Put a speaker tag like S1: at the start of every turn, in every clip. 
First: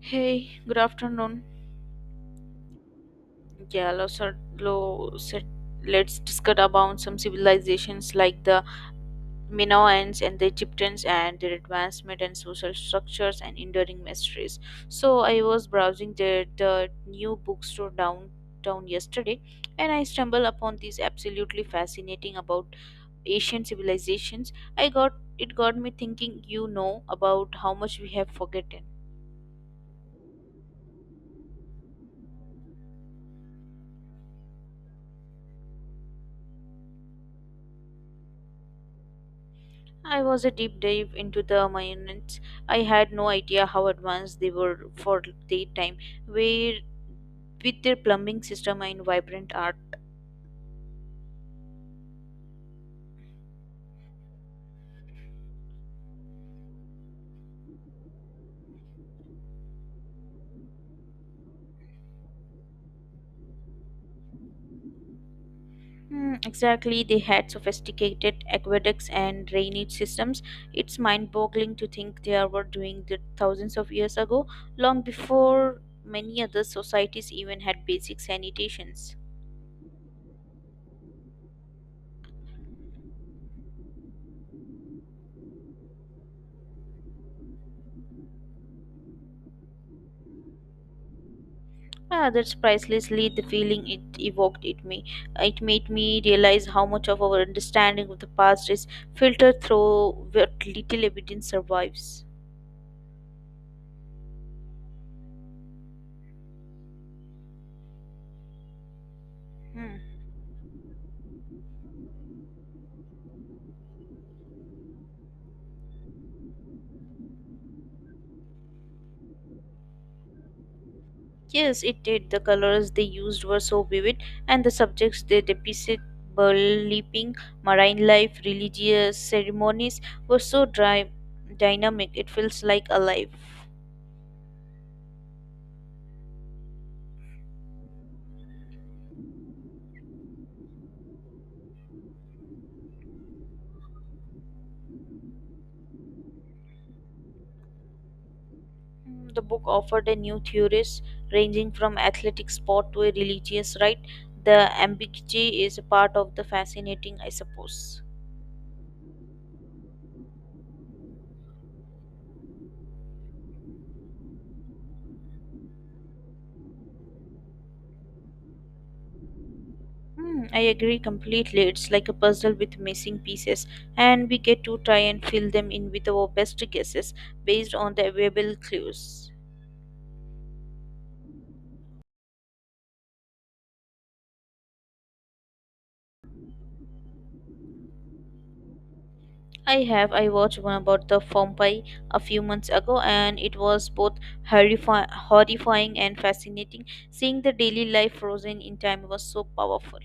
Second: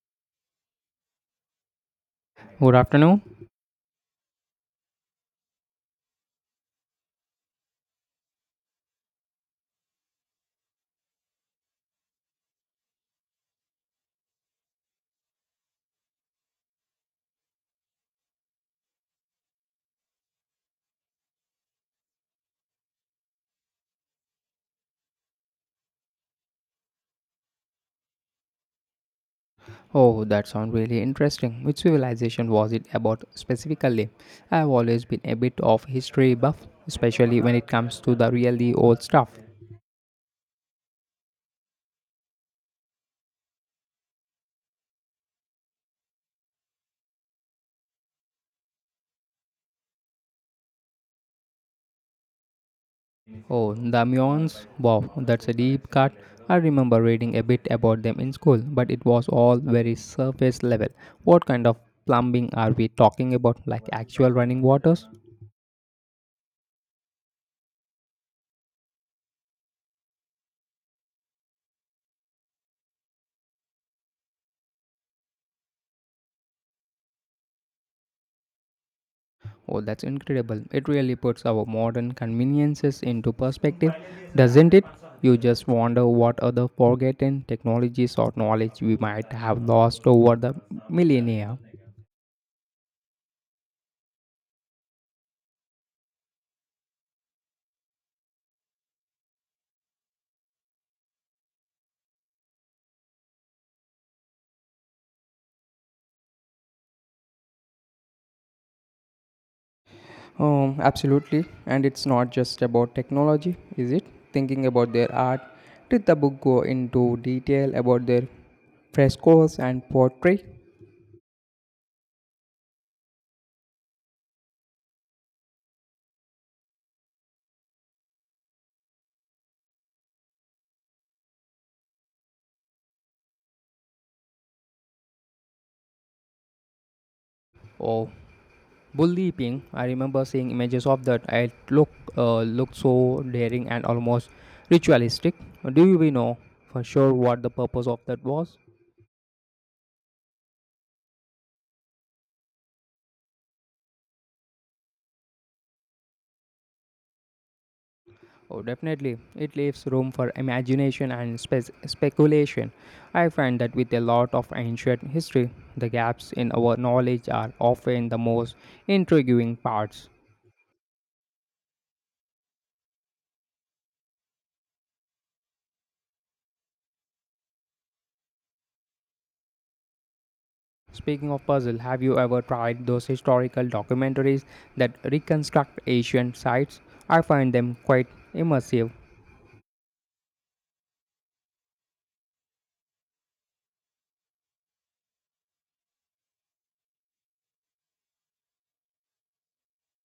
S1: Hey, good afternoon.
S2: Good afternoon.
S1: Yeah, let's discuss about some civilizations like the Minoans and the Egyptians and their advancement and social structures and enduring mysteries. So I was browsing the new bookstore downtown yesterday, and I stumbled upon this absolutely fascinating about Asian civilizations. I got it got me thinking. You know about how much we have forgotten.
S2: Oh, that sounds really interesting. Which civilization was it about specifically? I've always been a bit of history buff, especially when it comes to the really old stuff.
S1: I was a deep dive into the Mayans. I had no idea how advanced they were for their time, where with their plumbing system and vibrant art.
S2: Oh, the Mayans. Wow, that's a deep cut. I remember reading a bit about them in school, but it was all very surface level. What kind of plumbing are we talking about? Like actual running waters?
S1: Hmm, exactly, they had sophisticated aqueducts and drainage systems. It's mind-boggling to think they were doing that thousands of years ago, long before many other societies even had basic sanitations.
S2: Oh, that's incredible. It really puts our modern conveniences into perspective, doesn't it? You just wonder what other forgotten technologies or knowledge we might have lost over the millennia.
S1: Ah, that's pricelessly the feeling it evoked in me. It made me realize how much of our understanding of the past is filtered through what little evidence survives. Hmm.
S2: Absolutely. And it's not just about technology, is it? Thinking about their art, did the book go into detail about their frescoes and pottery?
S1: Yes, it did. The colors they used were so vivid, and the subjects they depicted, leaping, marine life, religious ceremonies, were so dry, dynamic. It feels like alive.
S2: Oh, Bully Ping, I remember seeing images of that. It looked looked so daring and almost ritualistic. Do we know for sure what the purpose of that was?
S1: The book offered a new theories ranging from athletic sport to a religious right. The ambiguity is a part of the fascinating, I suppose.
S2: Oh, definitely. It leaves room for imagination and speculation. I find that with a lot of ancient history, the gaps in our knowledge are often the most intriguing parts.
S1: Hmm, I agree completely. It's like a puzzle with missing pieces, and we get to try and fill them in with our best guesses based on the available clues.
S2: Speaking of puzzle, have you ever tried those historical documentaries that reconstruct ancient sites? I find them quite immersive.
S1: I have. I watched one about the Pompeii a few months ago, and it was both horrifying and fascinating. Seeing the daily life frozen in time was so powerful.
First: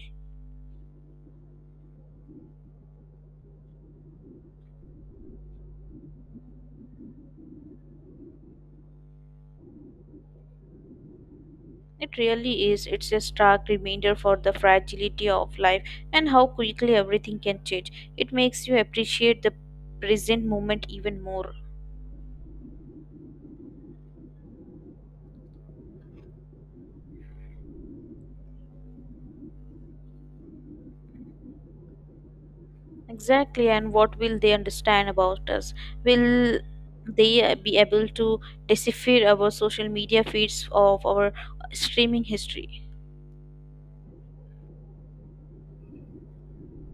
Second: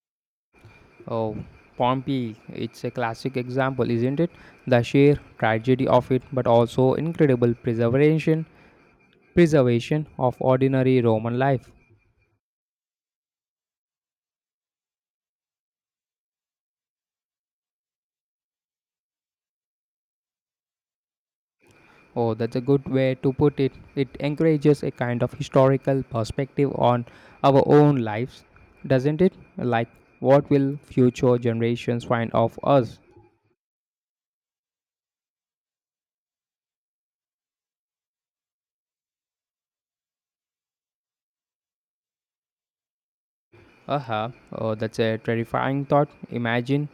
S2: Oh, Pompeii, it's a classic example, isn't it? The sheer tragedy of it, but also incredible preservation, preservation of ordinary Roman life.
S1: It really is. It's a stark reminder for the fragility of life and how quickly everything can change. It makes you appreciate the present moment even more.
S2: Oh, that's a good way to put it. It encourages a kind of historical perspective on our own lives, doesn't it? Like, what will future generations find of us?
S1: Exactly, and what will they understand about us? Will they be able to decipher our social media feeds of our streaming history?
S2: Aha, oh, that's a terrifying thought. Imagine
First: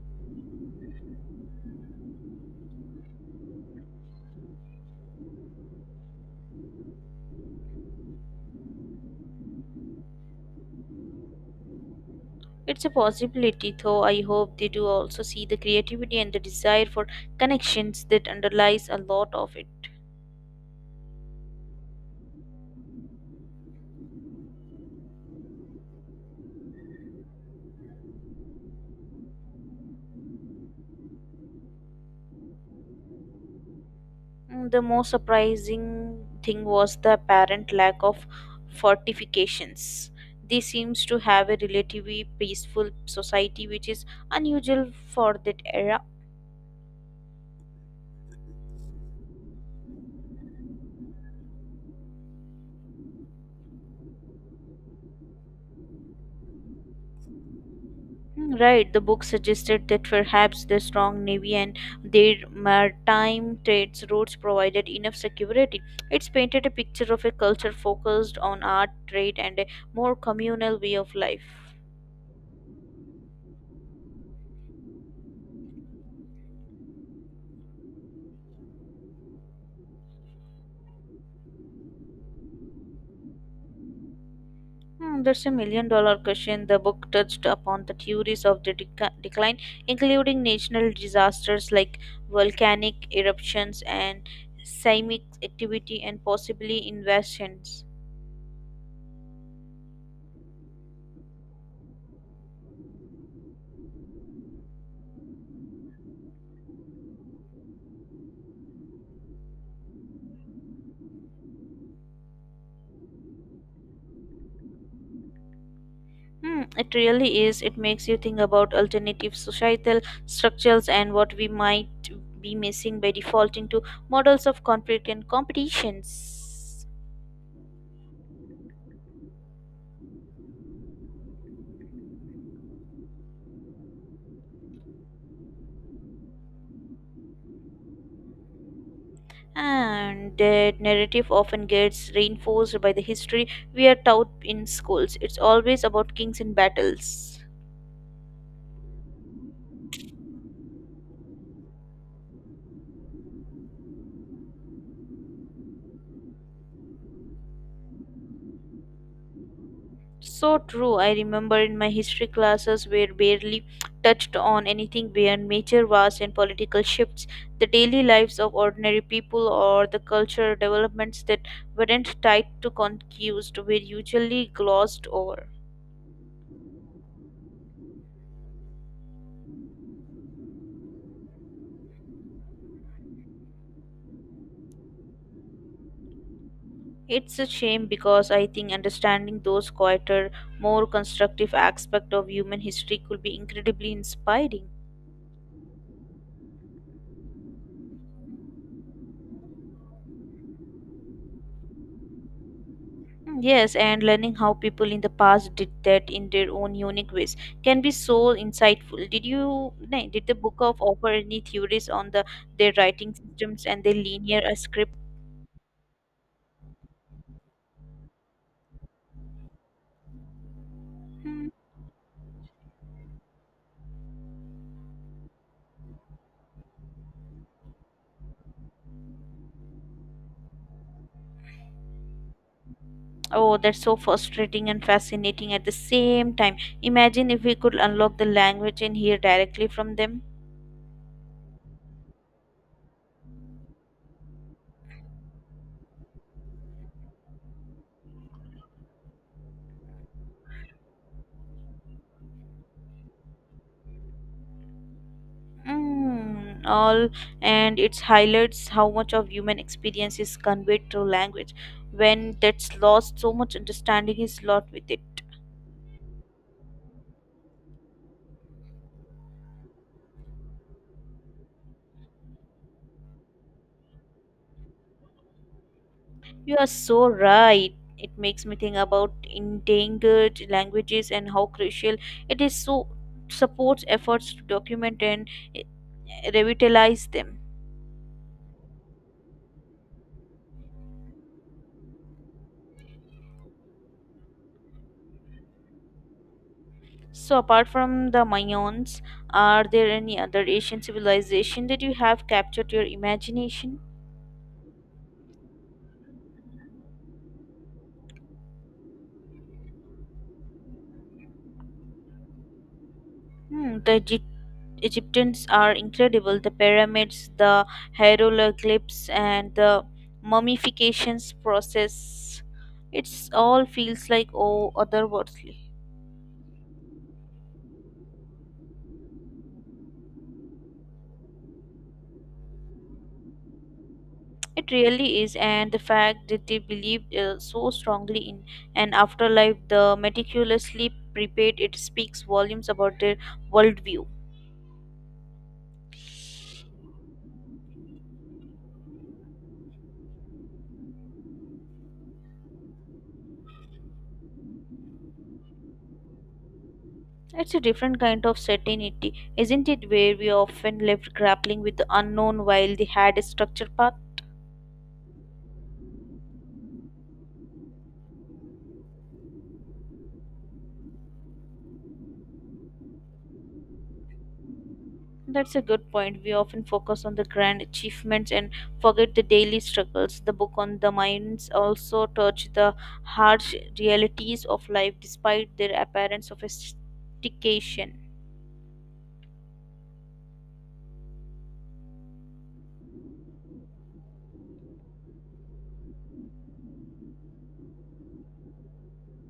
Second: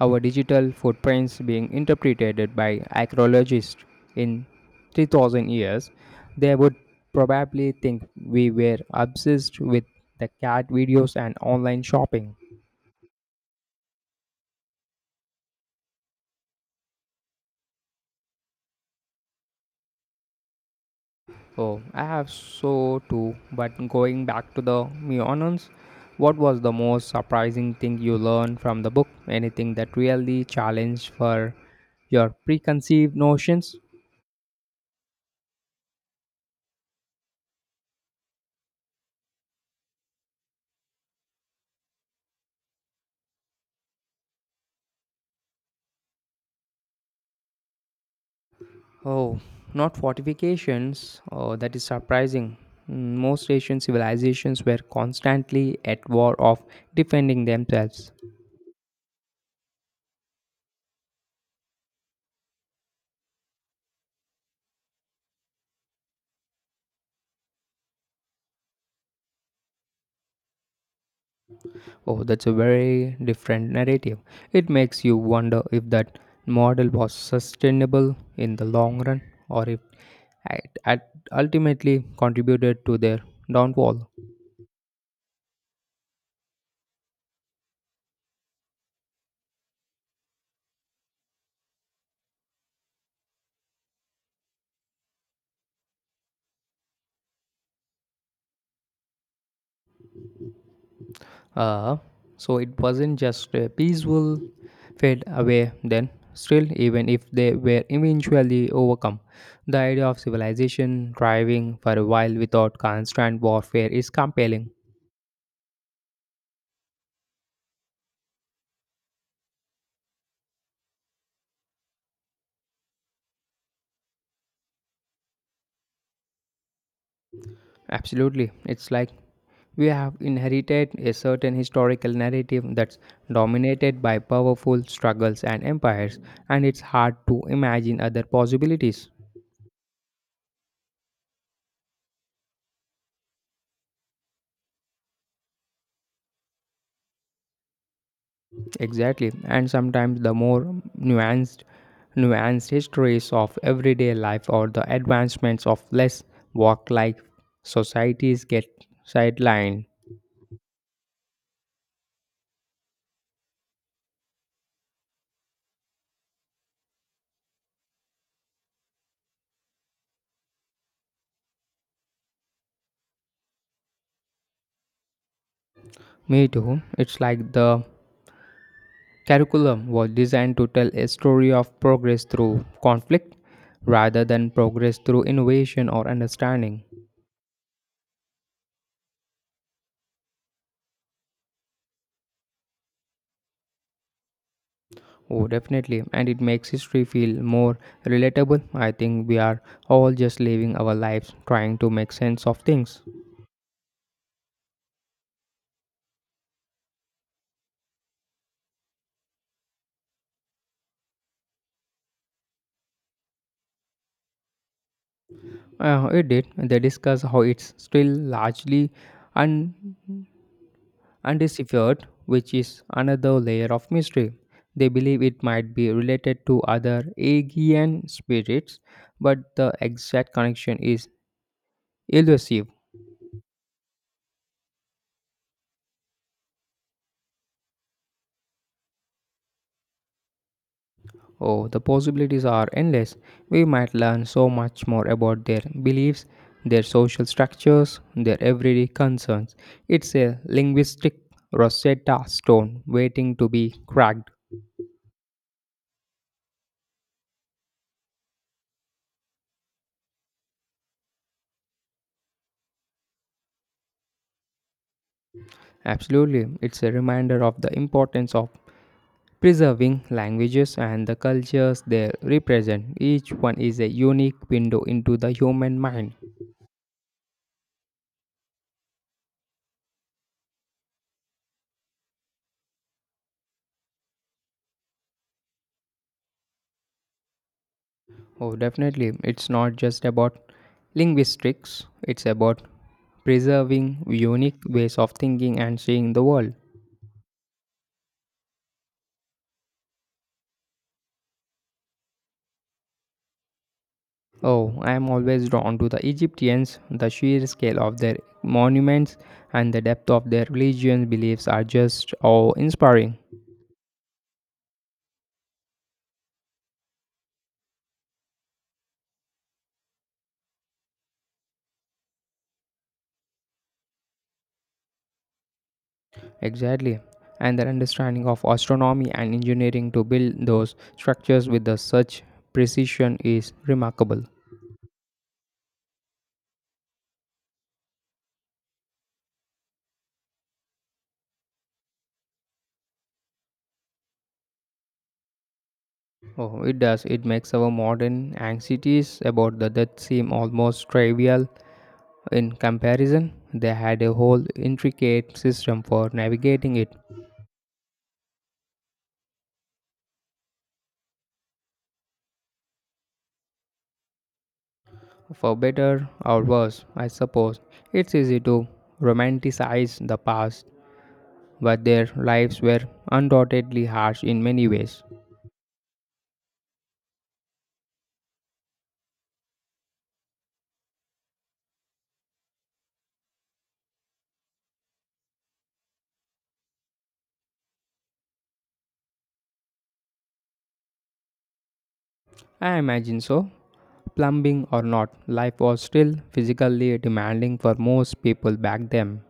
S2: our digital footprints being interpreted by archaeologists in 3000 years, they would probably think we were obsessed with the cat videos and online shopping.
S1: It's a possibility, though I hope they do also see the creativity and the desire for connections that underlies a lot of it.
S2: Oh, I have so too, but going back to the Meonons, what was the most surprising thing you learned from the book? Anything that really challenged for your preconceived notions?
S1: The most surprising thing was the apparent lack of fortifications. This seems to have a relatively peaceful society, which is unusual for that era.
S2: Oh, not fortifications. Oh, that is surprising. Mm, most Asian civilizations were constantly at war of defending themselves.
S1: Mm, right, the book suggested that perhaps the strong navy and their maritime trades routes provided enough security. It's painted a picture of a culture focused on art, trade, and a more communal way of life.
S2: Oh, that's a very different narrative. It makes you wonder if that model was sustainable in the long run or if it ultimately contributed to their downfall.
S1: Hmm, that's a million dollar question. The book touched upon the theories of the decline, including natural disasters like volcanic eruptions and seismic activity and possibly invasions.
S2: Uh, so it wasn't just a peaceful fade away then. Still, even if they were eventually overcome, the idea of civilization thriving for a while without constant warfare is compelling.
S1: Hmm, it really is. It makes you think about alternative societal structures and what we might be missing by defaulting to models of conflict and competitions.
S2: Absolutely. It's like we have inherited a certain historical narrative that's dominated by powerful struggles and empires, and it's hard to imagine other possibilities.
S1: And that narrative often gets reinforced by the history we are taught in schools. It's always about kings and battles.
S2: Exactly. And sometimes the more nuanced nuanced histories of everyday life or the advancements of less work like societies get sidelined.
S1: So true. I remember in my history classes were barely touched on anything beyond major wars and political shifts, the daily lives of ordinary people, or the cultural developments that weren't tied to conquest were usually glossed over.
S2: Me too. It's like the curriculum was designed to tell a story of progress through conflict rather than progress through innovation or understanding.
S1: It's a shame because I think understanding those quieter, more constructive aspects of human history could be incredibly inspiring.
S2: Oh, definitely. And it makes history feel more relatable. I think we are all just living our lives trying to make sense of things.
S1: Mm, yes, and learning how people in the past did that in their own unique ways can be so insightful. Did the book of offer any theories on the their writing systems and their linear script?
S2: It did. They discuss how it's still largely un-
S1: Hmm.
S2: undeciphered, which is another layer of mystery. They believe it might be related to other Aegean spirits, but the exact connection is elusive.
S1: Oh, that's so frustrating and fascinating at the same time. Imagine if we could unlock the language and hear directly from them.
S2: Oh, the possibilities are endless. We might learn so much more about their beliefs, their social structures, their everyday concerns. It's a linguistic Rosetta Stone waiting to be cracked.
S1: Mm, all, and it highlights how much of human experience is conveyed through language. When that's lost, so much understanding is lost with it.
S2: Absolutely, it's a reminder of the importance of preserving languages and the cultures they represent. Each one is a unique window into the human mind.
S1: You are so right. It makes me think about endangered languages and how crucial it is so supports efforts to document and, eh, revitalize them.
S2: Oh, definitely, it's not just about linguistics, it's about preserving unique ways of thinking and seeing the world.
S1: So apart from the Mayans, are there any other Asian civilization that you have captured your imagination?
S2: Oh, I am always drawn to the Egyptians. The sheer scale of their monuments and the depth of their religious beliefs are just awe inspiring.
S1: Hmm, the Egyptians are incredible. The pyramids, the hieroglyphs, and the mummifications process. It's all feels like oh otherworldly.
S2: Exactly. And their understanding of astronomy and engineering to build those structures with the such precision is remarkable.
S1: It really is, and the fact that they believed so strongly in an afterlife, the meticulously prepared, it speaks volumes about their worldview.
S2: Oh, it does. It makes our modern anxieties about the death seem almost trivial in comparison. They had a whole intricate system for navigating it,
S1: It's a different kind of certainty, isn't it? Where we often left grappling with the unknown while they had a structured path.
S2: for better or worse, I suppose. It's easy to romanticize the past, but their lives were undoubtedly harsh in many ways.
S1: That's a good point. We often focus on the grand achievements and forget the daily struggles. The book on the mines also touched the harsh realities of life despite their apparent sophistication.
S2: I imagine so. Plumbing or not, life was still physically demanding for most people back then.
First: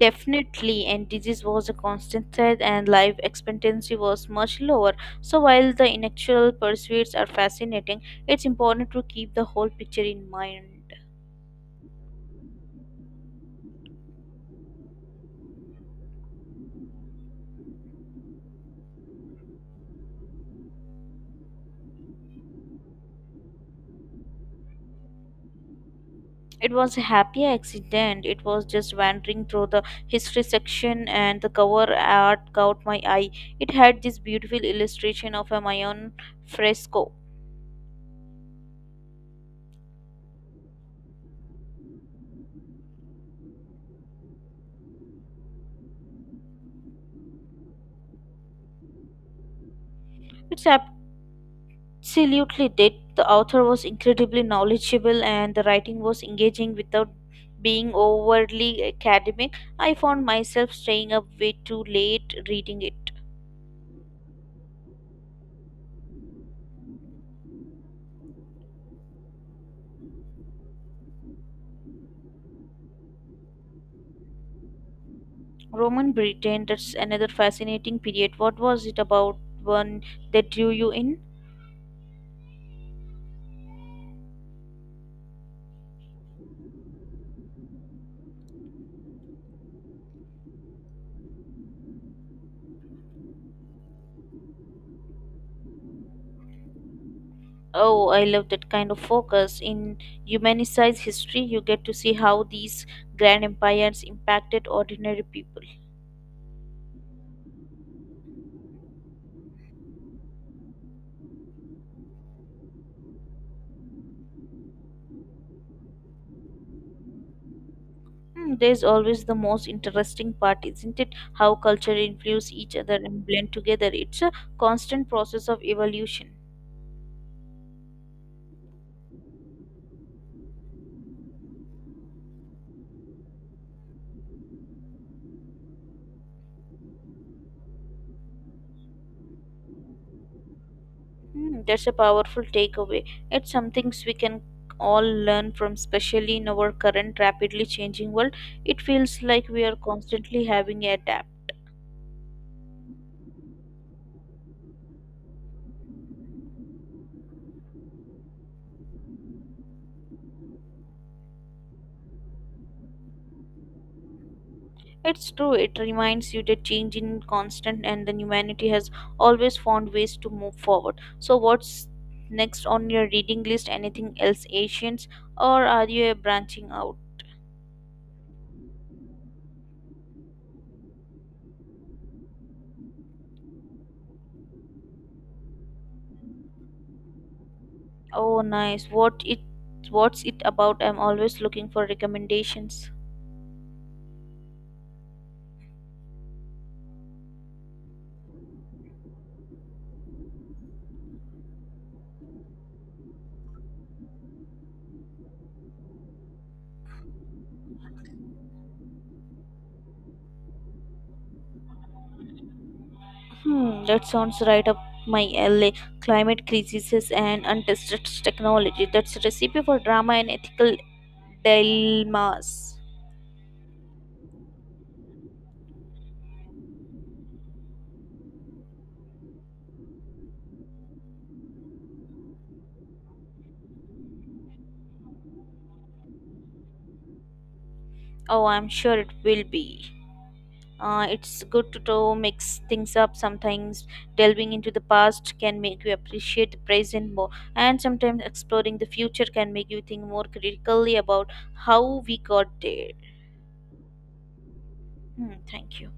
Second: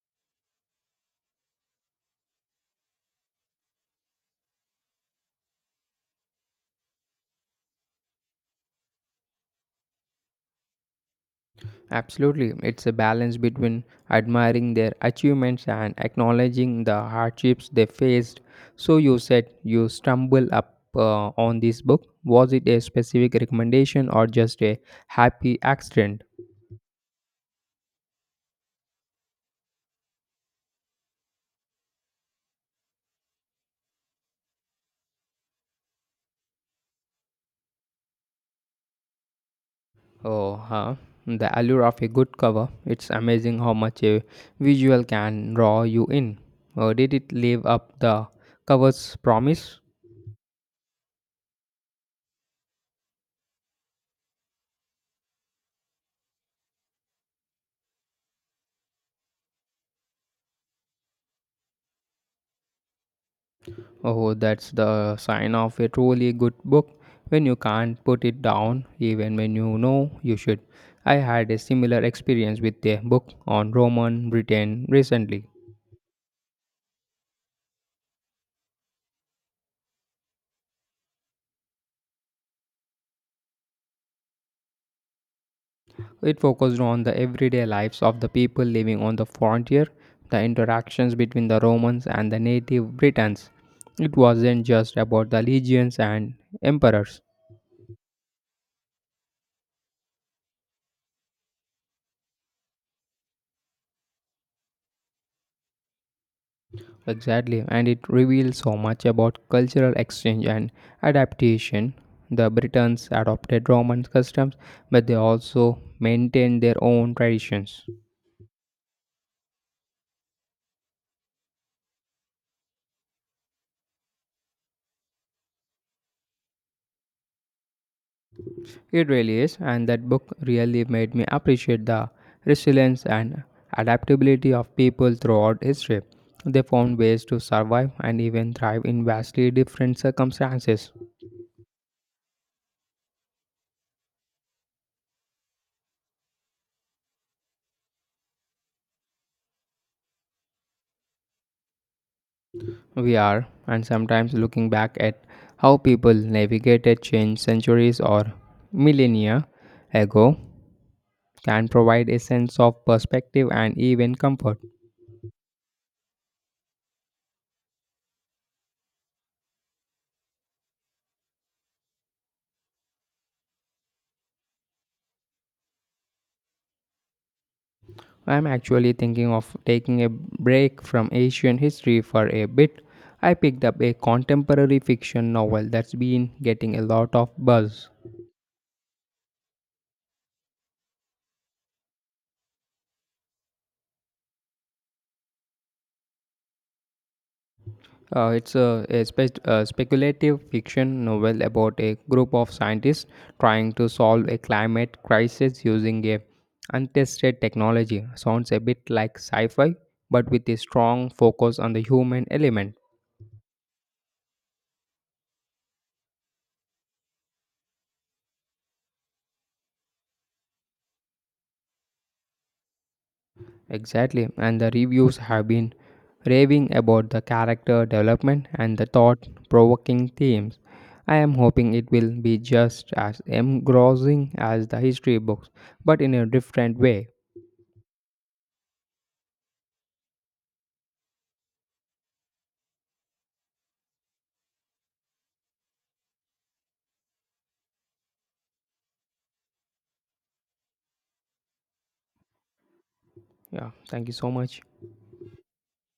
S1: Definitely, and disease was a constant threat, and life expectancy was much lower. So, while the intellectual pursuits are fascinating, it's important to keep the whole picture in mind.
S2: Absolutely, it's a balance between admiring their achievements and acknowledging the hardships they faced. So, you said you stumbled up on this book. Was it a specific recommendation or just a happy accident?
S1: It was a happy accident. It was just wandering through the history section and the cover art caught my eye. It had this beautiful illustration of a Mayan fresco.
S2: Oh, huh. The allure of a good cover. It's amazing how much a visual can draw you in. Did it live up the cover's promise?
S1: It's absolutely did. The author was incredibly knowledgeable and the writing was engaging without being overly academic. I found myself staying up way too late reading it.
S2: Oh, that's the sign of a truly good book when you can't put it down, even when you know you should. I had a similar experience with a book on Roman Britain recently.
S1: Roman Britain, that's another fascinating period. What was it about one that drew you in?
S2: It focused on the everyday lives of the people living on the frontier, the interactions between the Romans and the native Britons. It wasn't just about the legions and emperors.
S1: Oh, I love that kind of focus. In Humanicize History, you get to see how these grand empires impacted ordinary people.
S2: Exactly, and it reveals so much about cultural exchange and adaptation. The Britons adopted Roman customs, but they also maintained their own traditions.
S1: Hmm, there's always the most interesting part, isn't it? How culture influence each other and blend together. It's a constant process of evolution.
S2: It really is, and that book really made me appreciate the resilience and adaptability of people throughout history. They found ways to survive and even thrive in vastly different circumstances.
S1: Hmm, that's a powerful takeaway. It's some things we can all learn from, especially in our current rapidly changing world. It feels like we are constantly having a adapt.
S2: We are, and sometimes looking back at how people navigated change centuries or millennia ago can provide a sense of perspective and even comfort.
S1: It's true, it reminds you that change in constant and then humanity has always found ways to move forward. So what's next on your reading list? Anything else Asians, or are you branching out?
S2: I am actually thinking of taking a break from Asian history for a bit. I picked up a contemporary fiction novel that's been getting a lot of buzz.
S1: Oh, nice. What it what's it about? I'm always looking for recommendations.
S2: It's a speculative fiction novel about a group of scientists trying to solve a climate crisis using a untested technology. Sounds a bit like sci-fi, but with a strong focus on the human element.
S1: Hmm, that sounds right up my alley. Climate crises and untested technology. That's a recipe for drama and ethical dilemmas.
S2: Exactly, and the reviews have been raving about the character development and the thought-provoking themes. I am hoping it will be just as engrossing as the history books, but in a different way.
S1: Oh, I'm sure it will be. It's good to mix things up. Sometimes delving into the past can make you appreciate the present more, and sometimes exploring the future can make you think more critically about how we got there.
S2: Yeah, thank you so much.
S1: Hmm, thank you.